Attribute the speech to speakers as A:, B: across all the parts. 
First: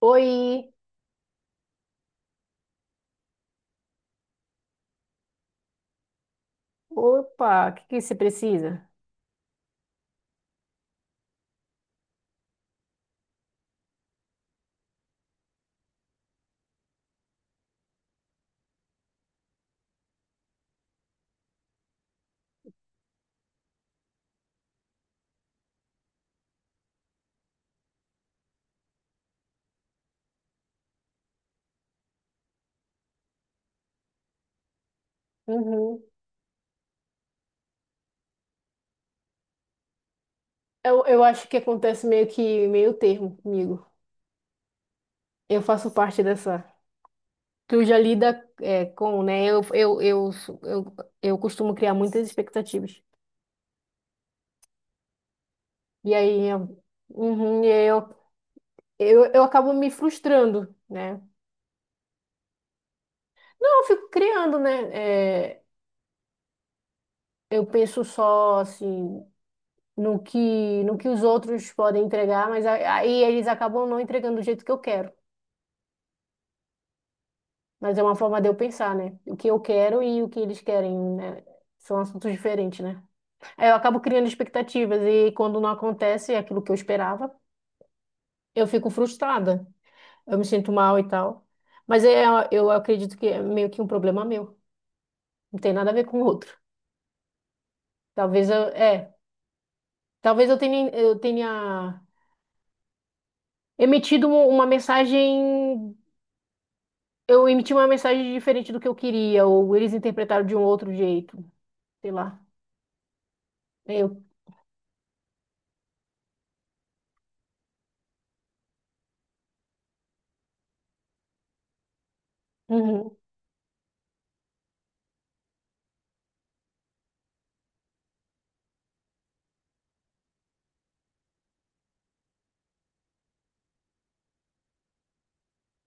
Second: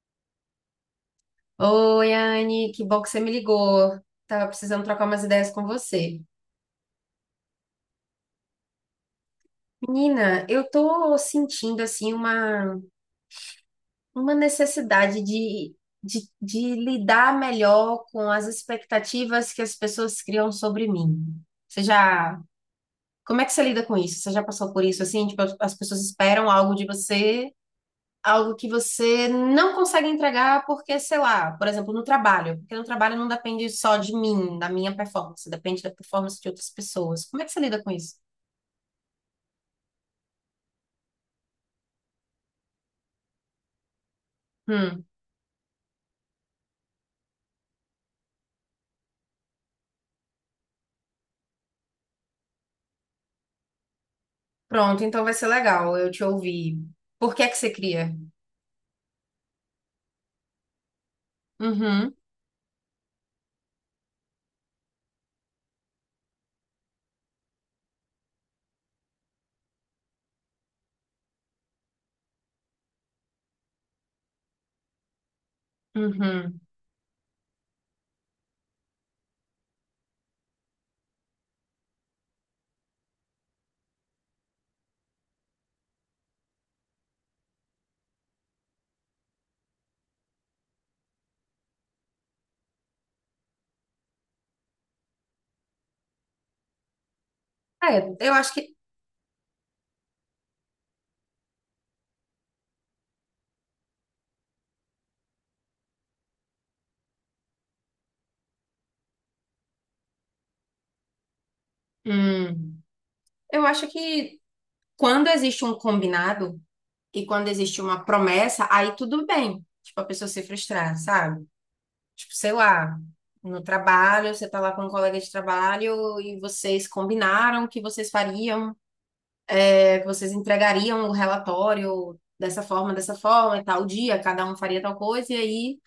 A: Oi,
B: Oi, Anne, que bom que você me ligou. Tava precisando trocar umas ideias com você.
A: opa, o que que você precisa?
B: Menina, eu tô sentindo assim uma necessidade de lidar melhor com as expectativas que as pessoas criam sobre mim. Você já, como é que você lida com isso? Você já passou por isso assim? Tipo, as pessoas esperam algo de você, algo que você não consegue entregar porque, sei lá, por exemplo, no trabalho, porque no trabalho não depende só de mim, da minha performance, depende da
A: Uhum.
B: performance de outras pessoas. Como é que você lida com isso?
A: Eu acho que acontece meio que meio termo comigo.
B: Hum,
A: Eu faço parte dessa. Tu já lida com, né? Eu costumo criar muitas expectativas.
B: Pronto, então vai ser legal eu
A: E
B: te
A: aí,
B: ouvir. Por que é que
A: uhum,
B: você
A: e aí
B: cria?
A: eu acabo me frustrando, né?
B: Uhum,
A: Não, eu fico criando, né? Eu penso só, assim, no que os outros podem entregar, mas aí eles acabam não entregando do jeito que eu quero.
B: uhum.
A: Mas é uma forma de eu pensar, né? O que eu quero e o que eles querem, né? São assuntos diferentes, né? Aí eu acabo criando expectativas e quando não acontece aquilo que eu esperava, eu fico frustrada. Eu me sinto mal e tal. Mas é, eu acredito que é meio que um problema meu. Não tem nada a ver com o outro.
B: É,
A: Talvez eu, é, talvez eu tenha emitido uma mensagem, eu emiti uma mensagem diferente do que eu queria, ou eles interpretaram de um outro jeito, sei lá.
B: hum, eu acho
A: Eu,
B: que quando existe um combinado e quando existe uma promessa, aí tudo bem. Tipo, a pessoa se frustrar, sabe? Tipo, sei lá,
A: uhum,
B: no trabalho, você tá lá com um colega de trabalho e vocês combinaram que vocês fariam, é, que vocês entregariam o relatório dessa forma, e tal dia, cada um faria tal coisa, e aí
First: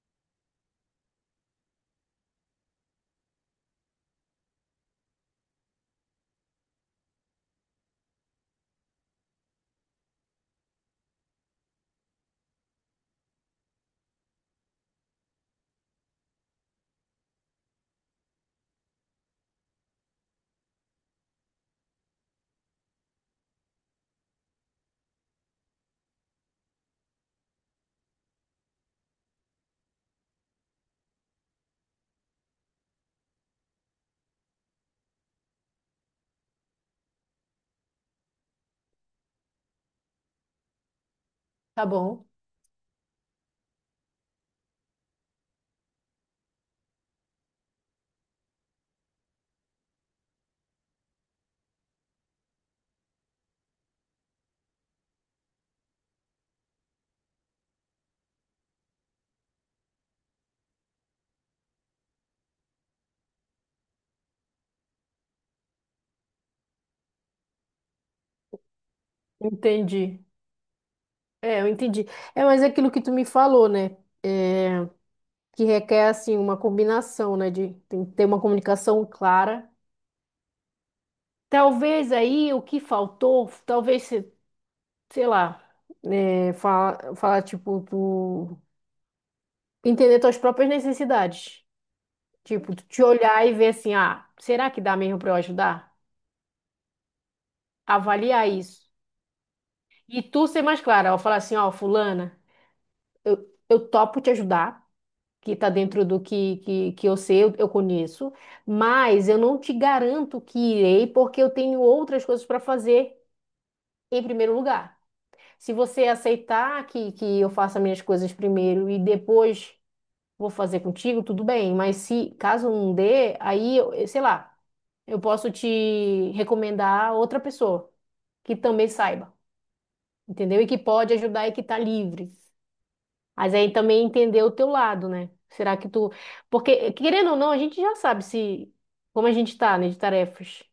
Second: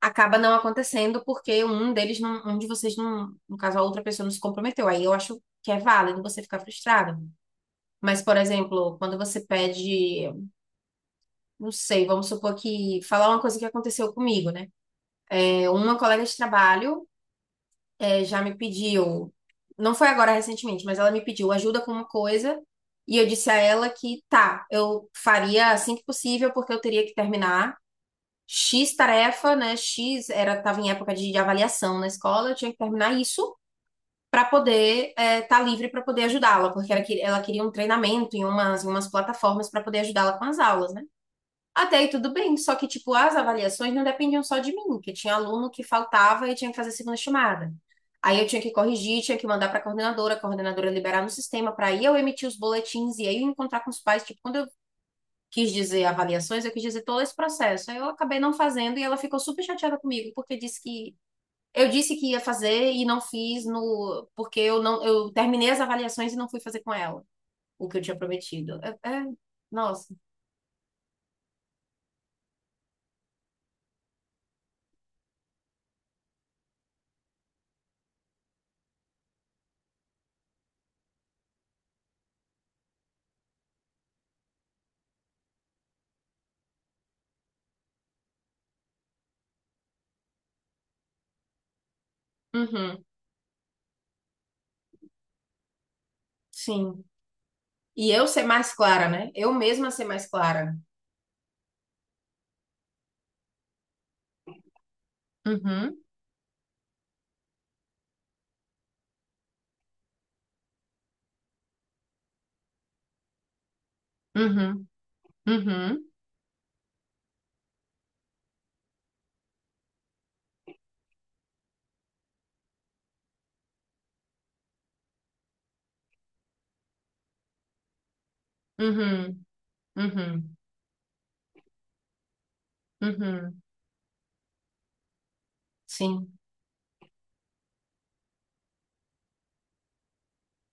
B: acaba não acontecendo porque um deles não, um de vocês não, no caso, a outra pessoa não se comprometeu. Aí eu acho que é válido você ficar frustrado. Mas, por exemplo, quando você pede, não sei, vamos supor que falar uma coisa que aconteceu comigo, né? É, uma colega de trabalho é, já me pediu, não foi agora recentemente, mas ela me pediu ajuda com uma coisa e eu disse a ela que tá, eu faria assim que possível porque eu teria que terminar X tarefa, né? X era tava em época de avaliação na escola, eu tinha que terminar isso para poder estar livre para poder ajudá-la, porque ela, ela queria um treinamento em umas plataformas para poder ajudá-la com as aulas, né?
A: tá
B: Até aí
A: bom.
B: tudo bem, só que, tipo, as avaliações não dependiam só de mim, que tinha aluno que faltava e tinha que fazer segunda chamada. Aí eu tinha que corrigir, tinha que mandar para a coordenadora liberar no sistema para aí eu emitir os boletins e aí eu encontrar com os pais. Tipo, quando eu quis dizer avaliações, eu quis dizer todo esse processo. Aí eu acabei não fazendo e ela ficou super chateada comigo, porque disse que eu disse que ia fazer e não fiz no porque eu não eu terminei as avaliações e não fui fazer com ela o que eu tinha prometido. Nossa.
A: Entendi. É, eu entendi. É, mas é aquilo que tu me falou, né? É, que requer, assim, uma combinação, né? De tem que ter uma comunicação clara. Talvez aí o que faltou, talvez, se- sei lá, falar, tipo, tu entender tuas próprias necessidades. Tipo, tu te
B: Uhum.
A: olhar e ver assim, ah, será que dá mesmo pra eu ajudar?
B: Sim. E eu ser
A: Avaliar
B: mais
A: isso.
B: clara, né? Eu mesma ser
A: E
B: mais
A: tu ser
B: clara.
A: mais clara, ó, falar assim, ó, fulana, eu, eu topo te ajudar, que está
B: Uhum,
A: dentro do que que eu sei, eu conheço, mas eu não te garanto que irei, porque eu tenho outras coisas para fazer em primeiro
B: uhum,
A: lugar. Se você
B: uhum,
A: aceitar que eu faça minhas coisas primeiro e depois vou fazer contigo, tudo bem, mas se caso não dê, eu sei lá, eu posso te recomendar outra pessoa que também saiba,
B: uhum, uhum,
A: entendeu? E que pode ajudar e que está livre. Mas
B: uhum.
A: aí também entender o teu lado, né? Será que tu.
B: Sim.
A: Porque, querendo ou não, a gente já sabe se como a gente tá, né, de tarefas.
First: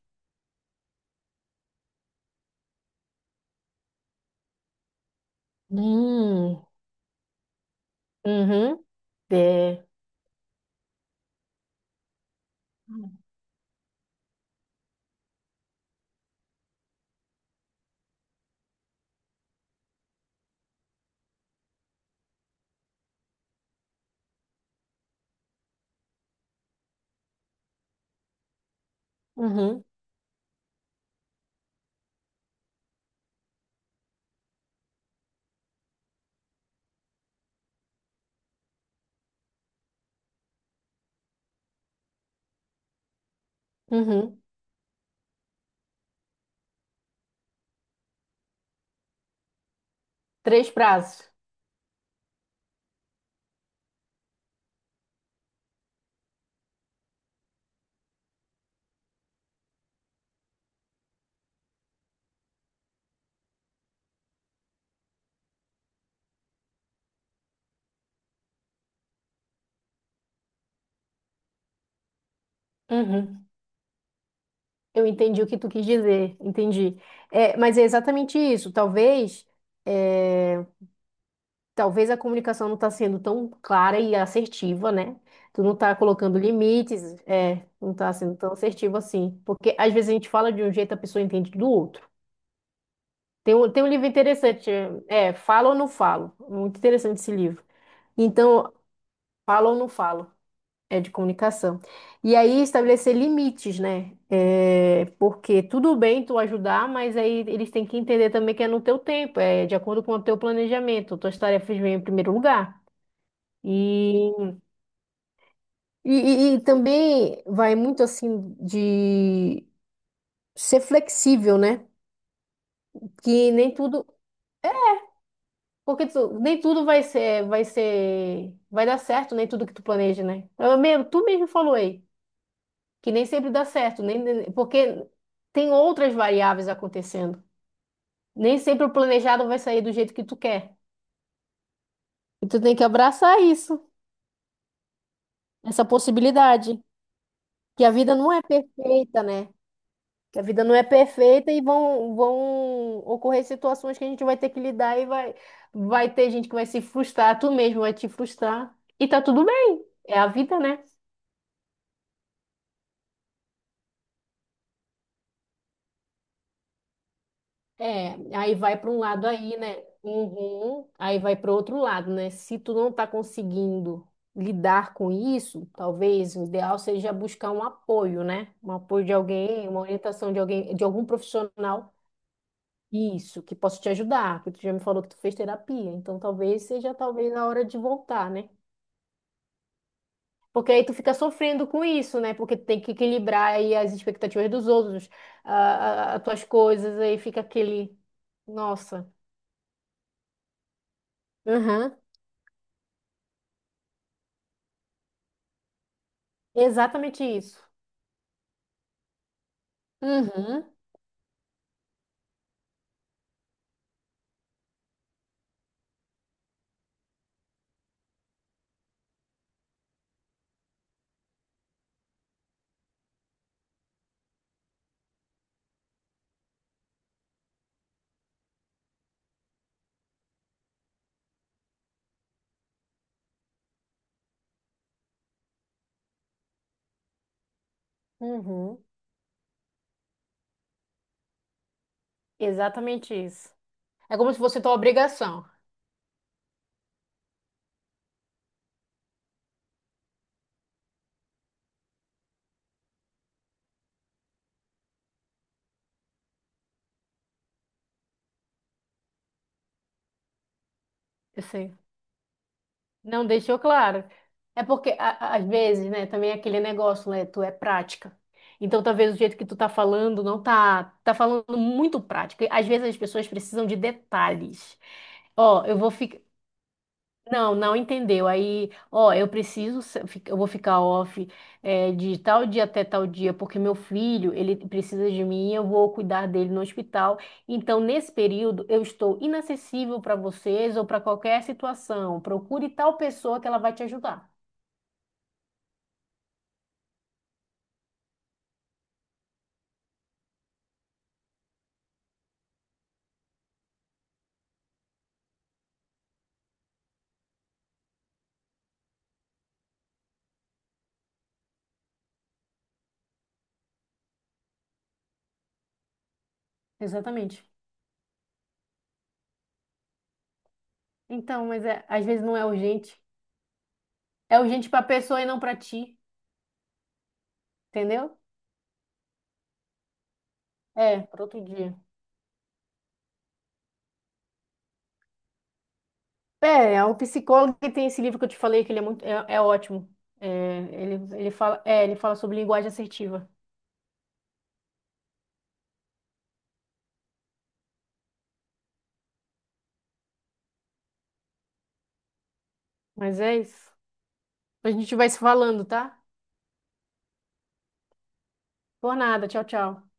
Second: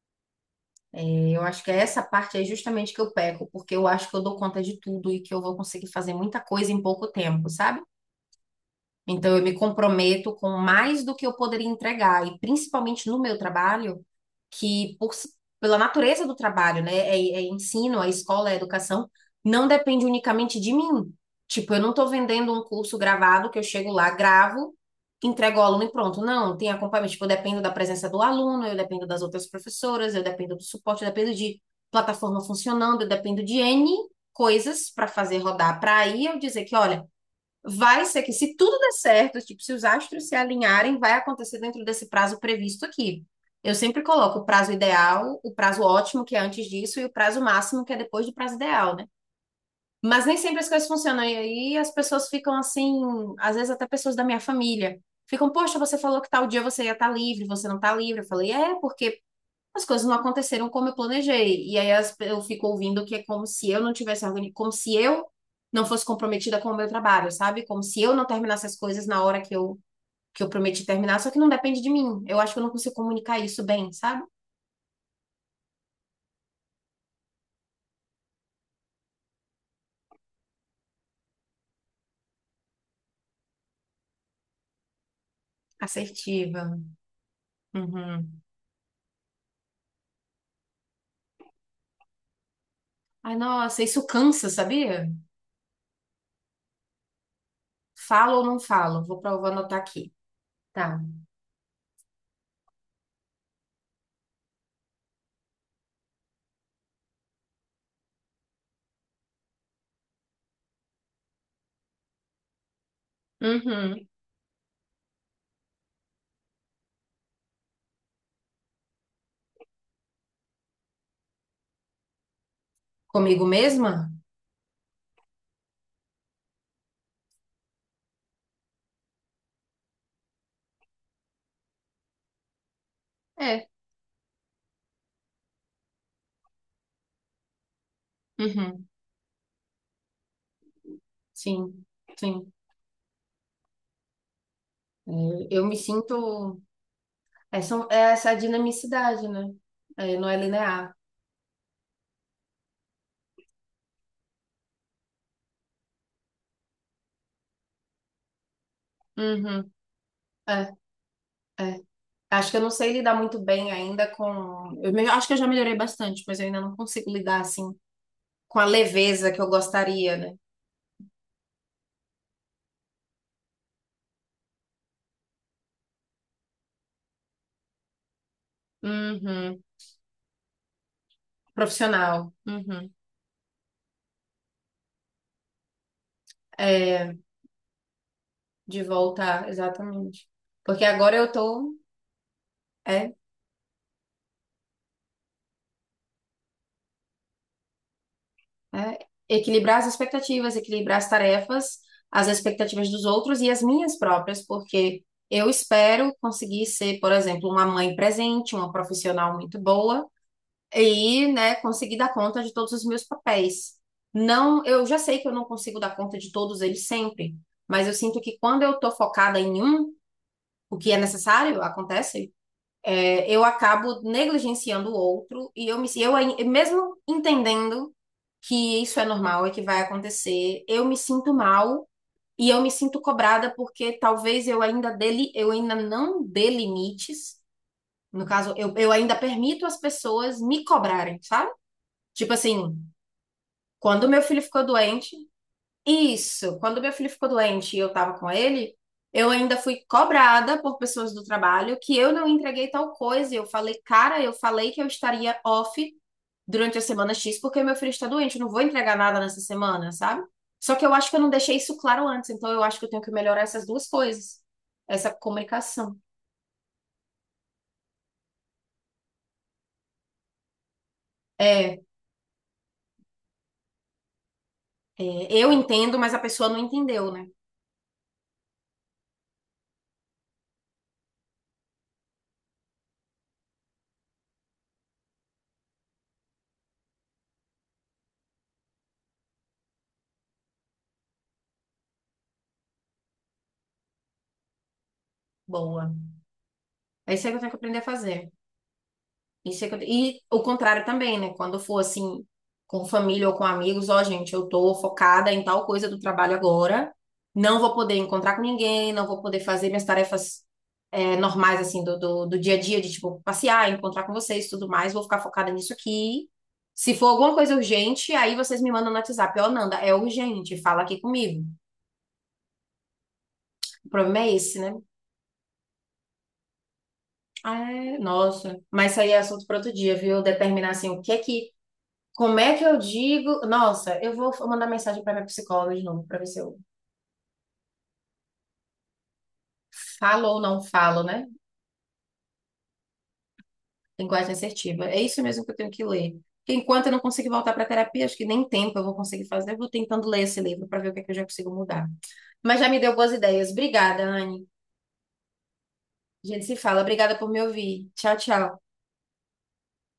B: É, eu acho que é essa parte aí justamente que eu peco, porque eu acho que eu dou conta de tudo e que eu vou conseguir fazer muita
A: Hum,
B: coisa em pouco tempo, sabe?
A: uhum,
B: Então, eu me
A: é,
B: comprometo com mais do que eu poderia entregar, e principalmente no meu trabalho, que pela natureza do trabalho, né, é, é ensino, é escola, é educação, não depende unicamente de mim. Tipo, eu não estou vendendo um curso gravado que eu chego lá, gravo, entrego ao aluno e pronto. Não, tem acompanhamento. Tipo, eu dependo da presença do aluno, eu dependo das outras
A: uhum,
B: professoras, eu dependo do suporte, eu dependo de plataforma funcionando, eu dependo de N coisas para fazer rodar. Para aí eu dizer que, olha, vai ser que, se tudo der certo, tipo, se os astros se alinharem, vai acontecer dentro desse prazo previsto aqui. Eu sempre coloco
A: uhum.
B: o prazo ideal, o prazo ótimo, que é antes disso, e o prazo máximo, que é depois do prazo ideal, né? Mas nem sempre as
A: Três
B: coisas funcionam.
A: prazos.
B: E aí as pessoas ficam assim, às vezes até pessoas da minha família. Ficam, poxa, você falou que tal dia você ia estar livre, você não está livre. Eu falei, é, porque as coisas não aconteceram como eu planejei. E aí eu fico ouvindo que é como se eu não tivesse organizado, como se eu não fosse comprometida com o meu trabalho, sabe? Como se eu não terminasse as coisas na hora que eu prometi terminar, só que não depende de mim. Eu acho que eu não consigo comunicar
A: Uhum.
B: isso bem, sabe?
A: Eu entendi o que tu quis dizer, entendi. É, mas é exatamente isso. É, talvez a comunicação não está sendo tão clara e assertiva, né? Tu não está colocando
B: Assertiva.
A: limites, não está sendo
B: Uhum.
A: tão assertivo assim. Porque às vezes a gente fala de um jeito, a pessoa entende do outro.
B: Ai, nossa,
A: Tem um
B: isso
A: livro
B: cansa,
A: interessante,
B: sabia?
A: é Falo ou Não Falo, muito interessante esse livro.
B: Falo ou não
A: Então,
B: falo? Vou, vou
A: Falo ou
B: anotar
A: Não
B: aqui.
A: Falo,
B: Tá.
A: é de comunicação. E aí estabelecer limites, né? É, porque tudo bem tu ajudar, mas aí eles têm que entender também que é no teu tempo, é de acordo com o teu planejamento, tuas tarefas vêm em primeiro lugar.
B: Uhum.
A: E, e, e também vai muito assim de ser flexível, né?
B: Comigo
A: Que nem tudo.
B: mesma?
A: Porque nem tudo vai ser, vai dar certo, nem tudo que tu planeja, né? Eu mesmo, tu mesmo falou aí, que nem sempre dá
B: É.
A: certo, porque tem outras variáveis acontecendo. Nem sempre
B: Uhum.
A: o planejado vai sair do jeito que tu quer.
B: Sim,
A: E
B: sim.
A: tu tem que abraçar isso,
B: É, eu me
A: essa
B: sinto.
A: possibilidade,
B: É,
A: que
B: são,
A: a
B: é
A: vida não
B: essa
A: é perfeita,
B: dinamicidade,
A: né?
B: né? É, não é
A: Que a vida não é
B: linear.
A: perfeita e vão ocorrer situações que a gente vai ter que lidar e vai ter gente que vai se frustrar, tu mesmo vai te frustrar. E tá tudo
B: Uhum.
A: bem, é a vida,
B: É,
A: né?
B: é. Acho que eu não sei lidar muito bem ainda com. Acho que eu já melhorei bastante, mas eu ainda não consigo lidar assim
A: É, aí
B: com a
A: vai para um lado
B: leveza que eu
A: aí, né?
B: gostaria, né?
A: Uhum. Aí vai para outro lado, né? Se tu não tá conseguindo lidar com isso, talvez o ideal seja buscar um apoio, né? Um apoio de
B: Uhum.
A: alguém, uma orientação de alguém, de algum profissional.
B: Profissional. Uhum.
A: Isso, que possa te ajudar, porque tu já me falou que tu fez terapia, então
B: É,
A: talvez a hora de voltar, né?
B: de voltar, exatamente.
A: Porque aí
B: Porque
A: tu fica
B: agora eu
A: sofrendo
B: tô.
A: com isso, né? Porque tu tem que
B: É,
A: equilibrar aí as expectativas dos outros, as tuas coisas, aí fica aquele,
B: né?
A: nossa.
B: Equilibrar as expectativas, equilibrar as tarefas,
A: Aham.
B: as expectativas dos outros e as minhas próprias, porque eu espero conseguir ser, por
A: Exatamente
B: exemplo,
A: isso.
B: uma mãe presente, uma profissional muito boa
A: Uhum,
B: e, né, conseguir dar conta de todos os meus papéis. Não, eu já sei que eu não consigo dar conta de todos eles sempre, mas eu sinto que quando eu estou focada em um, o que é necessário acontece, eu acabo negligenciando o outro e eu me si, eu ai- mesmo entendendo que isso é normal e que vai acontecer, eu me sinto mal e eu me sinto cobrada porque talvez eu ainda dele eu ainda não dê limites. No caso, eu,
A: uhum,
B: eu ainda permito as pessoas me cobrarem, sabe? Tipo assim,
A: exatamente isso.
B: quando
A: É
B: meu
A: como se
B: filho
A: fosse
B: ficou
A: tua
B: doente,
A: obrigação.
B: isso, quando meu filho ficou doente e eu estava com ele, eu ainda fui cobrada por pessoas do trabalho que eu não entreguei tal coisa. E eu falei, cara, eu falei que eu estaria off durante a semana X porque meu filho está doente, eu não vou entregar nada nessa semana, sabe? Só que eu acho que eu não deixei
A: Assim,
B: isso claro antes, então eu acho que eu tenho que
A: não
B: melhorar
A: deixou
B: essas duas
A: claro.
B: coisas,
A: É porque,
B: essa
A: às vezes,
B: comunicação.
A: né, também é aquele negócio, né, tu é prática. Então, talvez o jeito que tu tá falando não tá, tá falando
B: É, é,
A: muito prático. E, às vezes as pessoas precisam de detalhes.
B: eu
A: Ó, eu vou.
B: entendo, mas a pessoa não entendeu, né?
A: Não, não entendeu. Aí, ó, eu preciso, se- fi- eu vou ficar off, de tal dia até tal dia, porque meu filho, ele precisa de mim, eu vou cuidar dele no hospital. Então, nesse período, eu estou inacessível para vocês ou para qualquer situação. Procure tal pessoa que ela vai te ajudar.
B: Boa. É isso aí que eu tenho que aprender a fazer. E o contrário também, né? Quando for assim, com família ou com amigos, ó, gente, eu tô focada em tal coisa do trabalho agora, não vou poder encontrar com ninguém, não vou poder fazer minhas tarefas é, normais, assim, do dia a dia, de tipo, passear, encontrar com vocês, tudo mais, vou ficar focada nisso aqui. Se for alguma
A: Exatamente.
B: coisa urgente, aí vocês me mandam no WhatsApp, ó, Nanda, é urgente, fala aqui comigo.
A: Então, mas é, às vezes não é urgente.
B: O problema é
A: É
B: esse,
A: urgente
B: né?
A: para a pessoa e não para ti,
B: Ah, é,
A: entendeu?
B: nossa. Mas isso aí é assunto para outro dia, viu? Determinar, assim, o
A: É,
B: que é
A: para outro
B: que.
A: dia.
B: Como é que eu digo? Nossa, eu vou mandar mensagem para minha psicóloga de novo, para ver se eu
A: É é o psicólogo que tem esse livro que eu te falei, que ele é é ótimo.
B: falo
A: É,
B: ou não falo, né?
A: ele fala, ele fala sobre linguagem assertiva.
B: Linguagem assertiva. É isso mesmo que eu tenho que ler. Porque enquanto eu não conseguir voltar para terapia, acho que nem tempo eu vou conseguir fazer. Eu vou tentando ler esse livro para ver o que é que eu já consigo mudar. Mas já me deu boas
A: Mas é
B: ideias.
A: isso.
B: Obrigada, Anne.
A: A gente vai se falando, tá?
B: A gente se fala. Obrigada por me ouvir. Tchau, tchau.
A: Por nada. Tchau, tchau.